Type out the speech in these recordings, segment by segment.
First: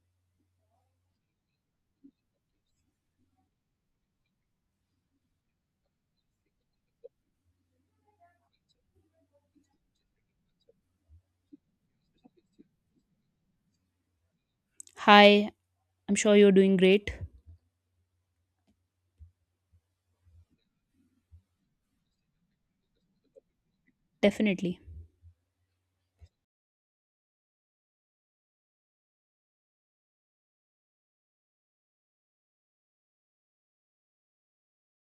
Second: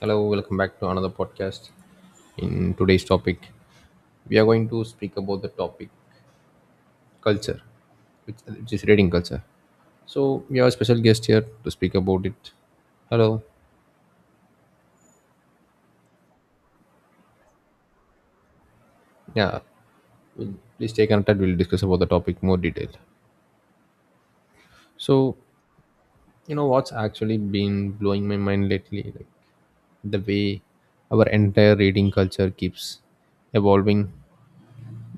Hello, welcome back to another podcast. In today's topic, we are going to speak about the topic culture, which is reading culture. So, we have a special guest here to speak about it. Hello. Hi, I'm sure you're doing great. Yeah. We'll, please stay connected. We'll discuss about the topic more detail. Definitely. So, you know what's actually been blowing my mind lately? Like the way our entire reading culture keeps evolving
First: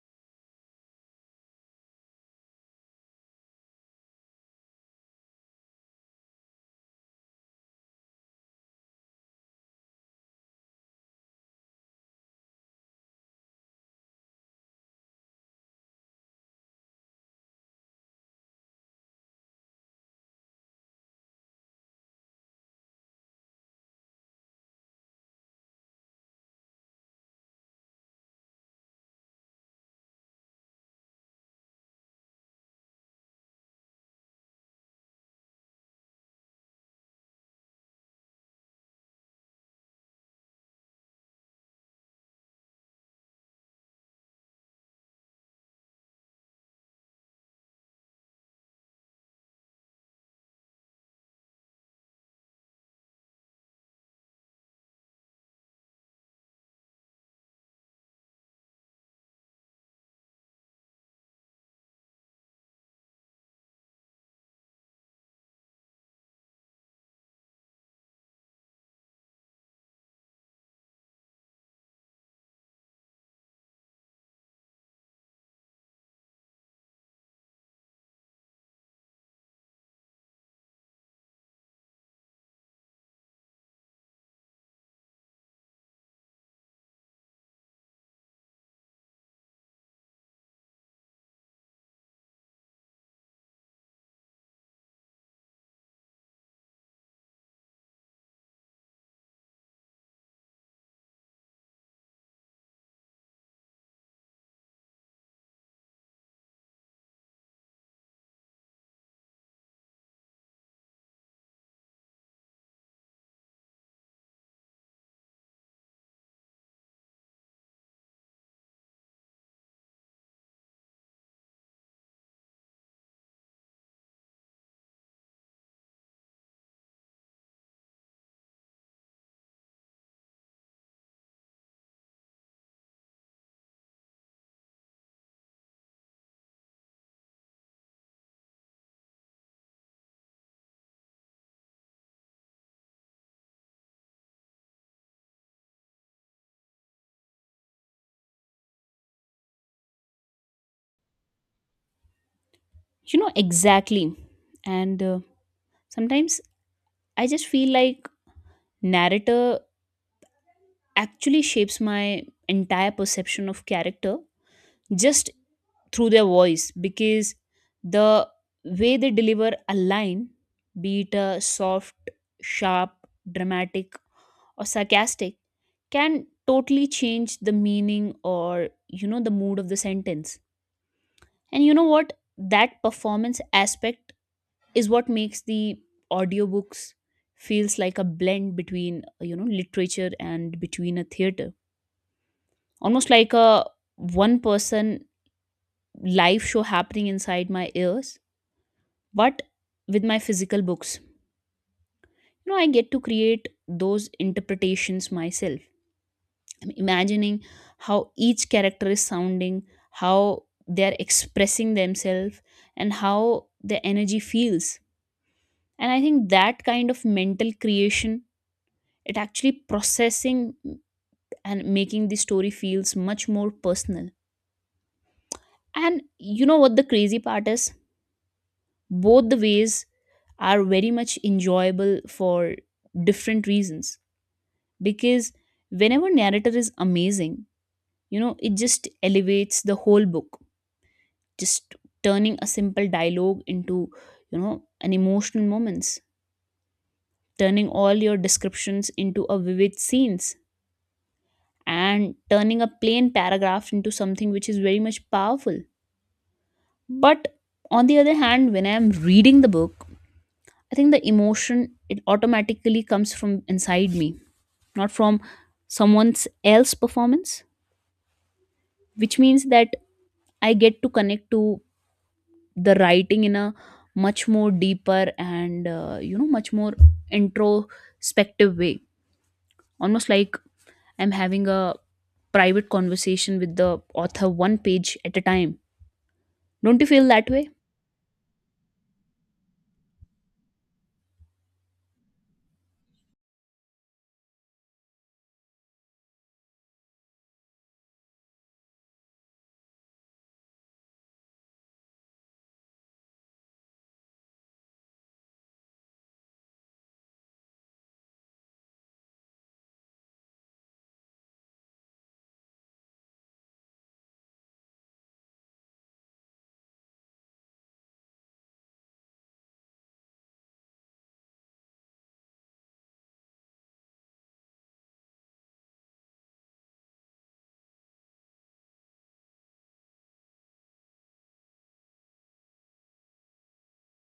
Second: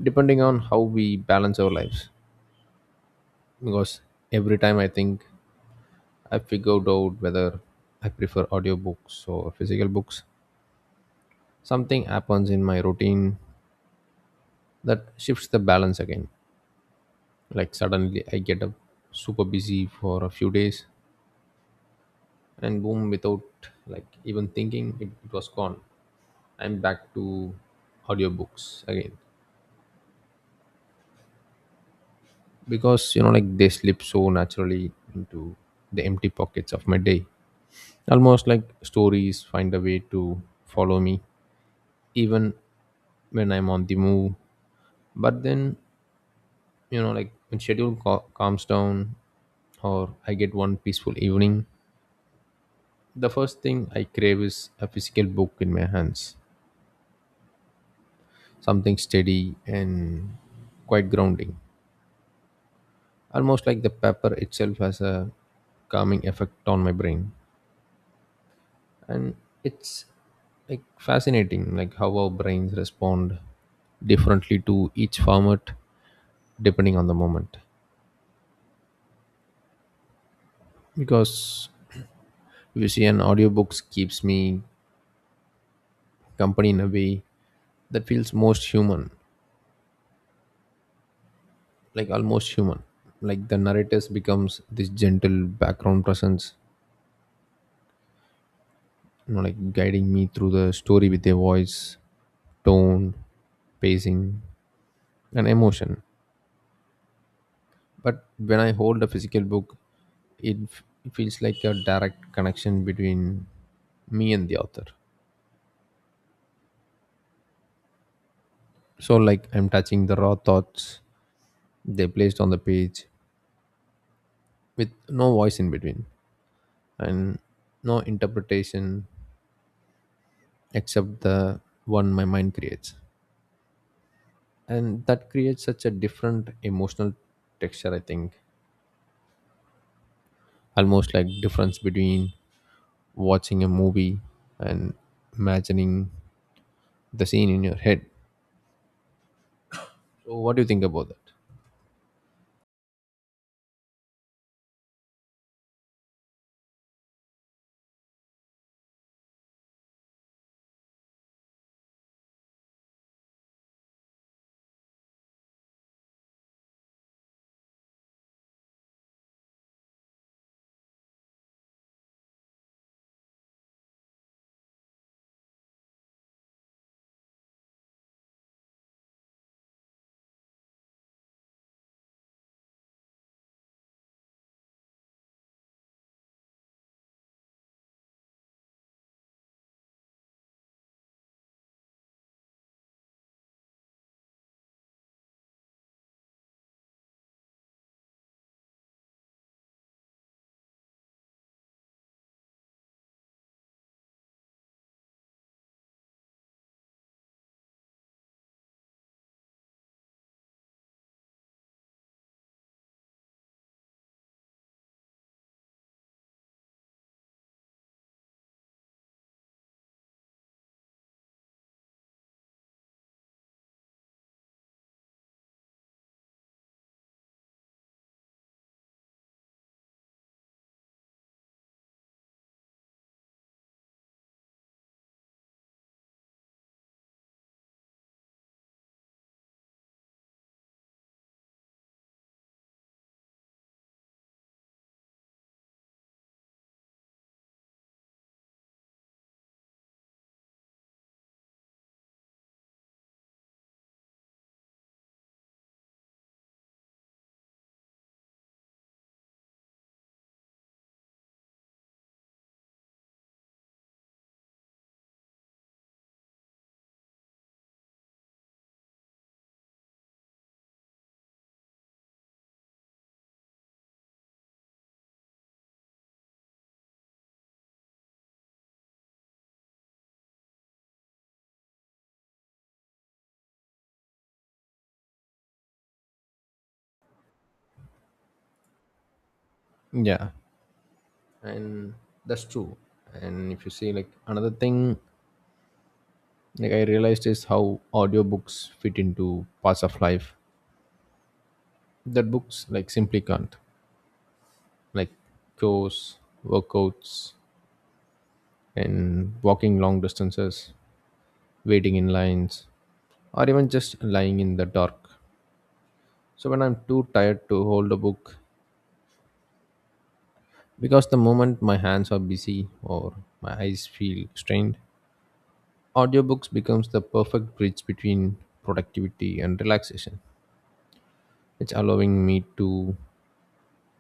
depending on how we balance our lives. Because every time I think I figured out whether I prefer audiobooks or physical books. Something happens in my routine that shifts the balance again. Like suddenly I get up super busy for a few days and boom, without like even thinking it was gone. I'm back to audiobooks again. Because you know like they slip so naturally into the empty pockets of my day. Almost like stories find a way to follow me even when I'm on the move, but then you know like when schedule calms down or I get one peaceful evening, the first thing I crave is a physical book in my hands, something steady and quite grounding, almost like the paper itself has a calming effect on my brain. And it's like fascinating like how our brains respond differently to each format depending on the moment. Because if you see, an audiobook keeps me company in a way that feels most human, like almost human, like the narrators becomes this gentle background presence, you know like guiding me through the story with their voice, tone, pacing, and emotion. But when I hold a physical book, it feels like a direct connection between me and the author, so like I'm touching the raw thoughts they placed on the page with no voice in between and no interpretation except the one my mind creates. And that creates such a different emotional texture I think, almost like difference between watching a movie and imagining the scene in your head. So what do you think about that? You know, exactly. And sometimes I just feel like narrator actually shapes my entire perception of character just through their voice because the way they deliver a line, be it soft, sharp, dramatic, or sarcastic, can totally change the meaning or, you know, the mood of the sentence. And you know what, that performance aspect is what makes the audiobooks feels like a blend between you know, literature and between a theater, almost like a one person live show happening inside my ears. But with my physical books, you know, I get to create those interpretations myself. I'm imagining how each character is sounding, how they're expressing themselves, and how the energy feels. And I think that kind of mental creation, it actually processing and making the story feels much more personal. And you know what the crazy part is, both the ways are very much enjoyable for different reasons. Because whenever narrator is amazing, you know, it just elevates the whole book, just turning a simple dialogue into, you know, an emotional moments, turning all your descriptions into a vivid scenes, and turning a plain paragraph into something which is very much powerful. But on the other hand, when I am reading the book, I think the emotion it automatically comes from inside me, not from someone's else performance, which means that I get to connect to the writing in a much more deeper and you know, much more introspective way, almost like I'm having a private conversation with the author one page at a time. Don't you feel that way? Yeah, and that's true. And if you see like another thing like I realized is how audiobooks fit into parts of life that books like simply can't, like chores, workouts, and walking long distances, waiting in lines, or even just lying in the dark. So when I'm too tired to hold a book, because the moment my hands are busy or my eyes feel strained, audiobooks becomes the perfect bridge between productivity and relaxation. It's allowing me to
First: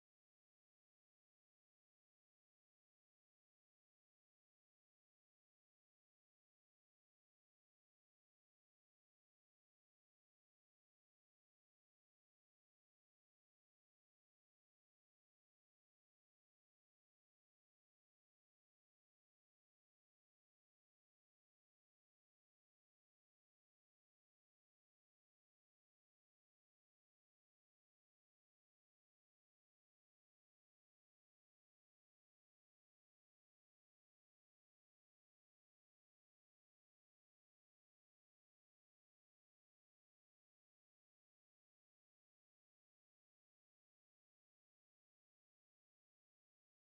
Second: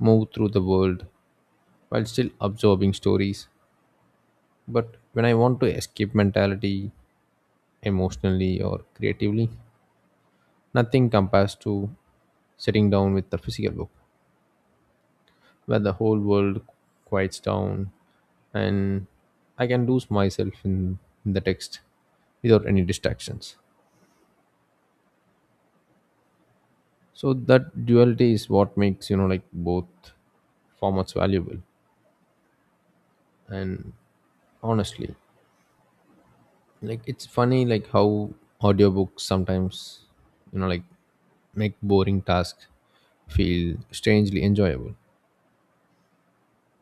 move through the world while still absorbing stories. But when I want to escape mentality, emotionally or creatively, nothing compares to sitting down with a physical book where the whole world quiets down and I can lose myself in the text without any distractions. So that duality is what makes you know like both formats valuable. And honestly, like it's funny like how audiobooks sometimes you know like make boring tasks feel strangely enjoyable,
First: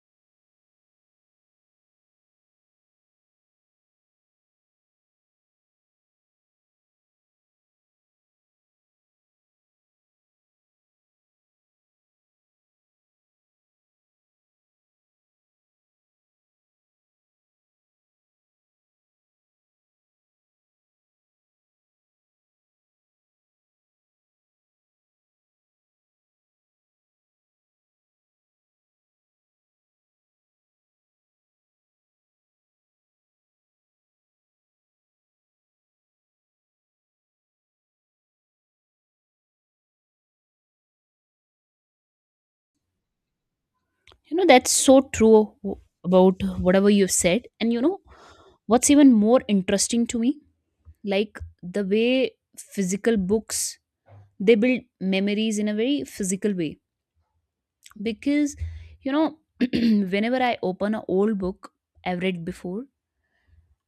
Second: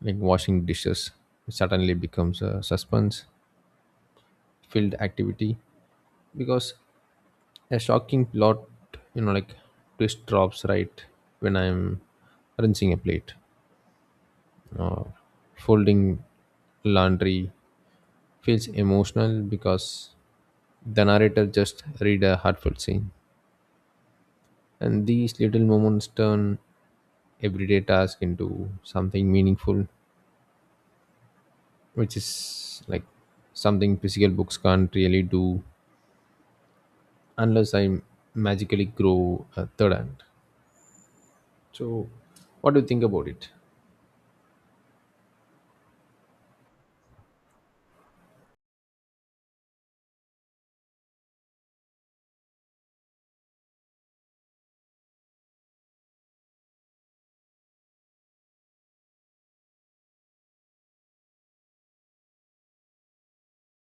like washing dishes suddenly becomes a suspense filled activity because a shocking plot you know like twist drops right when I'm rinsing a plate, or folding laundry feels emotional because the narrator just read a heartfelt scene. And these little moments turn everyday task into something meaningful, which is like something physical books can't really do unless I magically grow a third hand. So, what do you think about it? You know, that's so true about whatever you've said. And you know, what's even more interesting to me, like the way physical books, they build memories in a very physical way. Because, you know, whenever I open an old book I've read before,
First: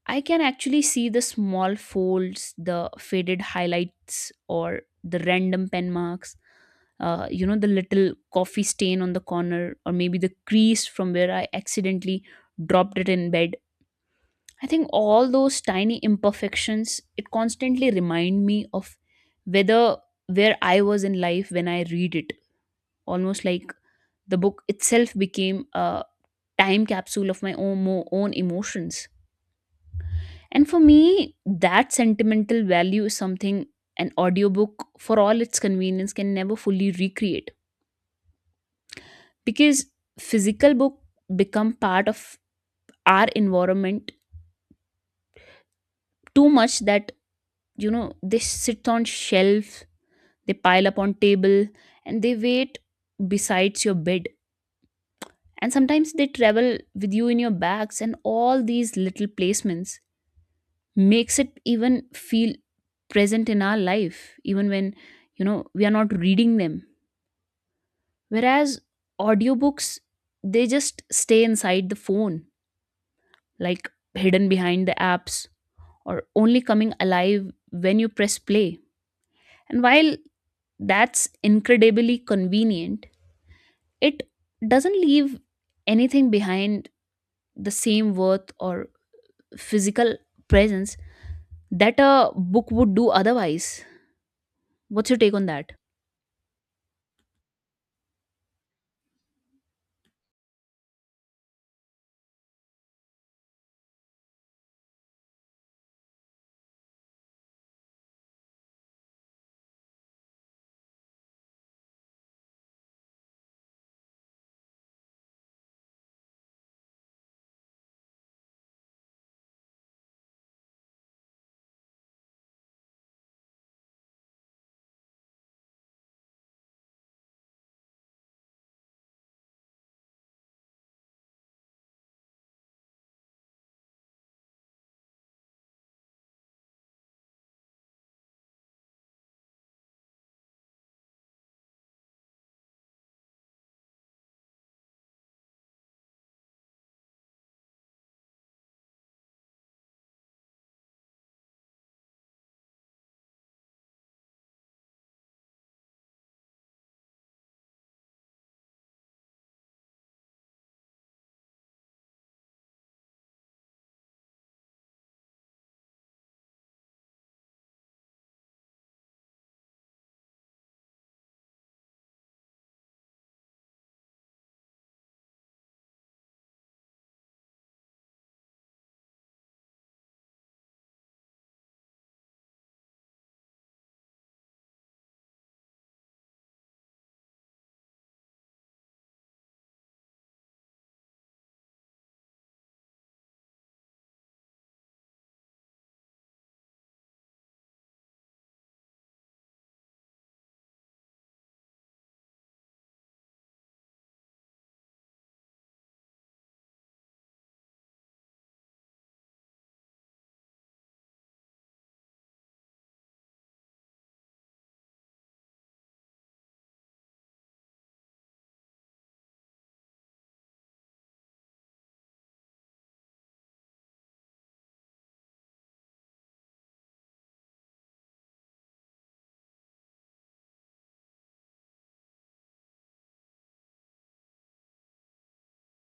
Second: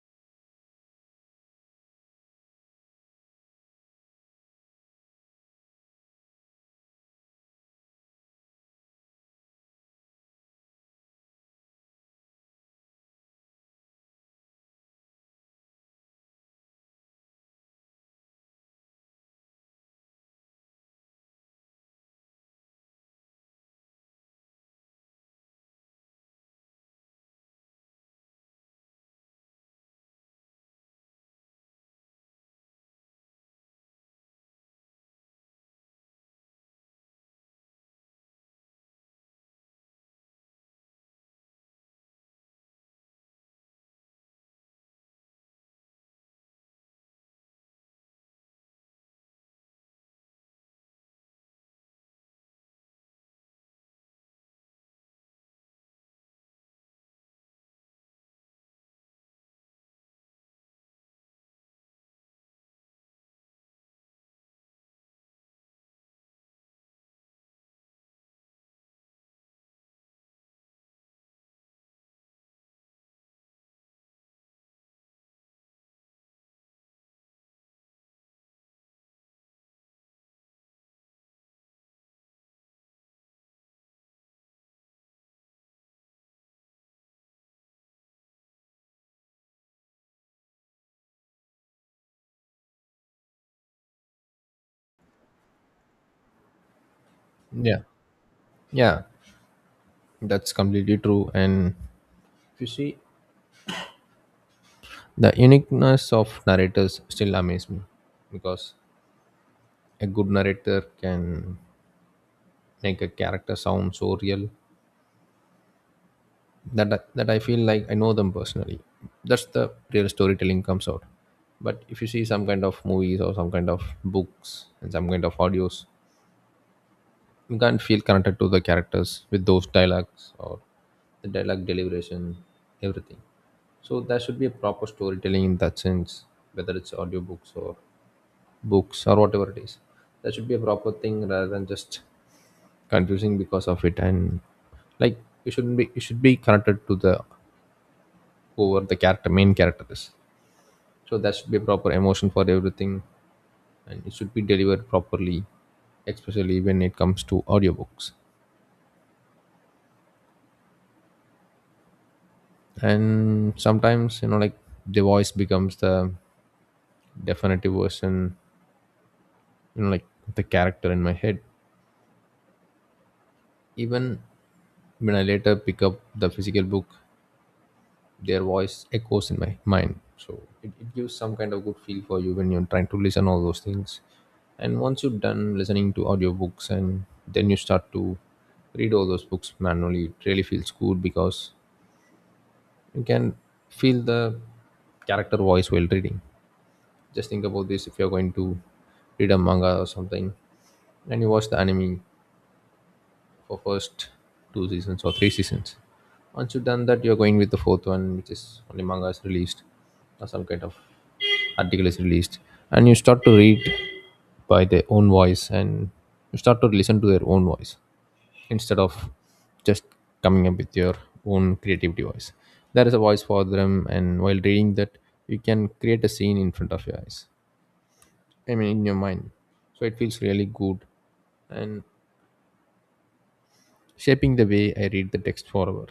I can actually see the small folds, the faded highlights, or the random pen marks. The little coffee stain on the corner, or maybe the crease from where I accidentally dropped it in bed. I think all those tiny imperfections, it constantly remind me of whether where I was in life when I read it. Almost like the book itself became a time capsule of my own, own emotions. And for me, that sentimental value is something an audiobook, for all its convenience, can never fully recreate. Because physical book become part of our environment too much that, you know, they sit on shelf, they pile up on table, and they wait besides your bed. And sometimes they travel with you in your bags, and all these little placements makes it even feel present in our life, even when, you know, we are not reading them. Whereas audiobooks, they just stay inside the phone, like hidden behind the apps or only coming alive when you press play. And while that's incredibly convenient, it doesn't leave anything behind the same worth or physical presence that a book would do otherwise. What's your take on that? Yeah, yeah, that's completely true. And if you see, the uniqueness of narrators still amaze me because a good narrator can make a character sound so real that that I feel like I know them personally. That's the real storytelling comes out. But if you see some kind of movies or some kind of books and some kind of audios, you can't feel connected to the characters with those dialogues or the dialogue deliberation, everything. So there should be a proper storytelling in that sense, whether it's audiobooks or books or whatever it is. There should be a proper thing rather than just confusing because of it, and like you shouldn't be, you should be connected to the whoever the character main character is. So there should be a proper emotion for everything and it should be delivered properly, especially when it comes to audiobooks. And sometimes you know like the voice becomes the definitive version, you know like the character in my head, even when I later pick up the physical book, their voice echoes in my mind. So it gives some kind of good feel for you when you're trying to listen all those things, and once you're done listening to audiobooks and then you start to read all those books manually, it really feels good because you can feel the character voice while reading. Just think about this, if you're going to read a manga or something and you watch the anime for first two seasons or three seasons. Once you've done that, you're going with the fourth one, which is only manga is released or some kind of article is released, and you start to read by their own voice and you start to listen to their own voice instead of just coming up with your own creativity voice. There is a voice for them, and while reading that, you can create a scene in front of your eyes. I mean, in your mind. So it feels really good and shaping the way I read the text forever.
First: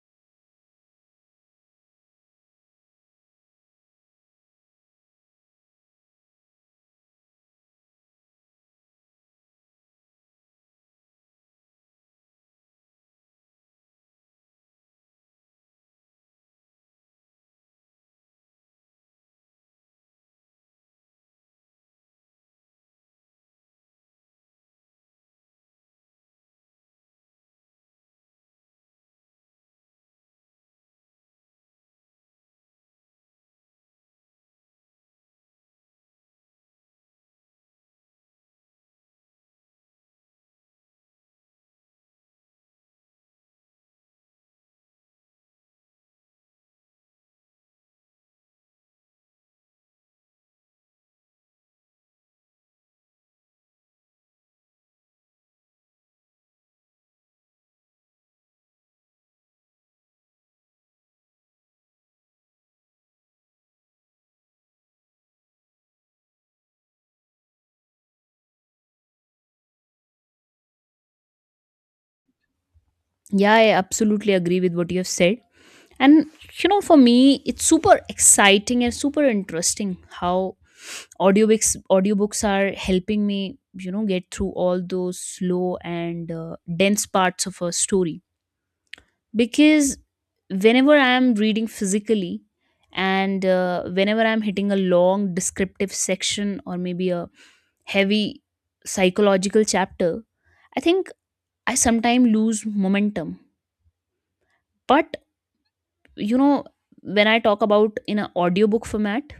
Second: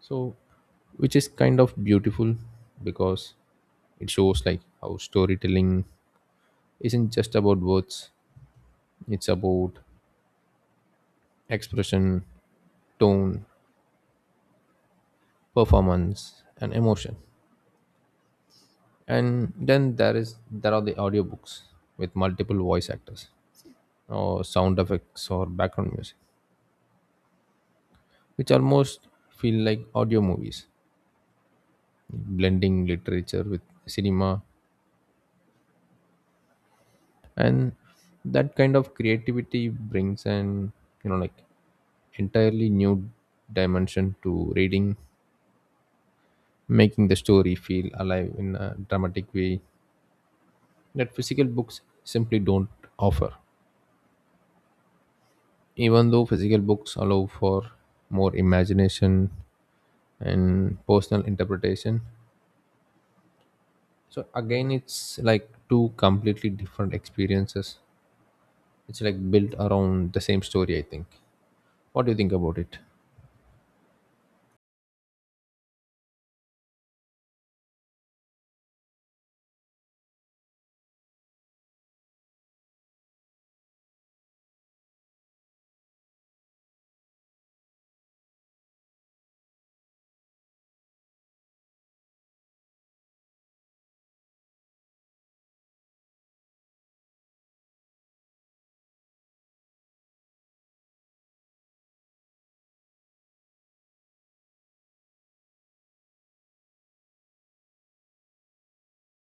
So, which is kind of beautiful because it shows like how storytelling isn't just about words, it's about expression, tone, performance, and emotion. And then there are the audiobooks with multiple voice actors or sound effects or background music, which almost feel like audio movies blending literature with cinema. And that kind of creativity brings an you know like entirely new dimension to reading, making the story feel alive in a dramatic way that physical books simply don't offer, even though physical books allow for more imagination and personal interpretation. So again it's like two completely different experiences, it's like built around the same story I think. What do you think about it? Yeah, I absolutely agree with what you have said. And you know, for me, it's super exciting and super interesting how audiobooks are helping me, you know, get through all those slow and dense parts of a story. Because whenever I am reading physically, and whenever I'm hitting a long descriptive section or maybe a heavy psychological chapter, I think I sometimes lose momentum. But you know, when I talk about in an audiobook format,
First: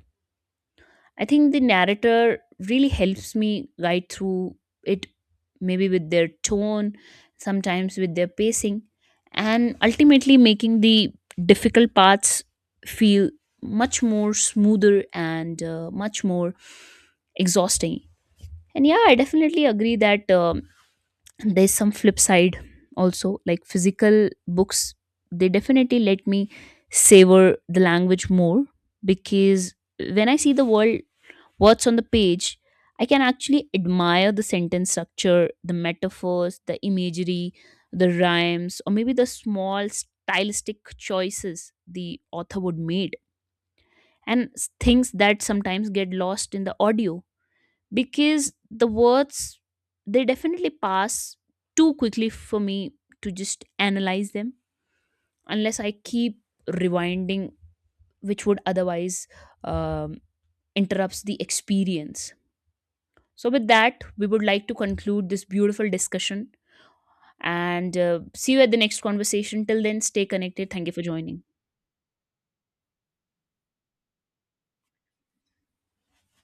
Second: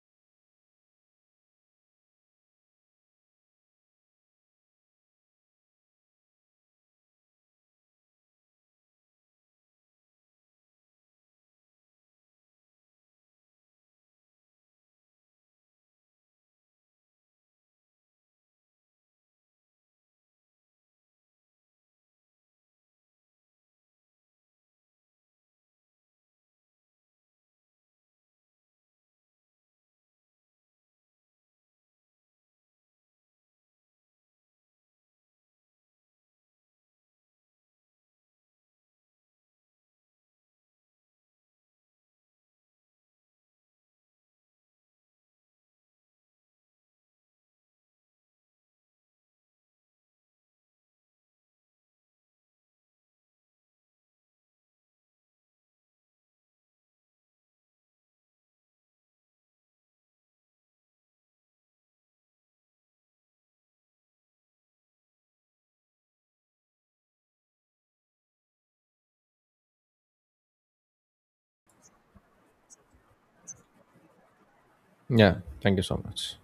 I think the narrator really helps me guide through it, maybe with their tone, sometimes with their pacing, and ultimately making the difficult parts feel much more smoother and much more exhausting. And yeah, I definitely agree that there's some flip side also, like physical books, they definitely let me savor the language more. Because when I see the world what's on the page, I can actually admire the sentence structure, the metaphors, the imagery, the rhymes, or maybe the small stylistic choices the author would made and things that sometimes get lost in the audio, because the words they definitely pass too quickly for me to just analyze them unless I keep rewinding, which would otherwise um, interrupts the experience. So, with that, we would like to conclude this beautiful discussion and see you at the next conversation. Till then, stay connected. Thank you for joining. Yeah, thank you so much.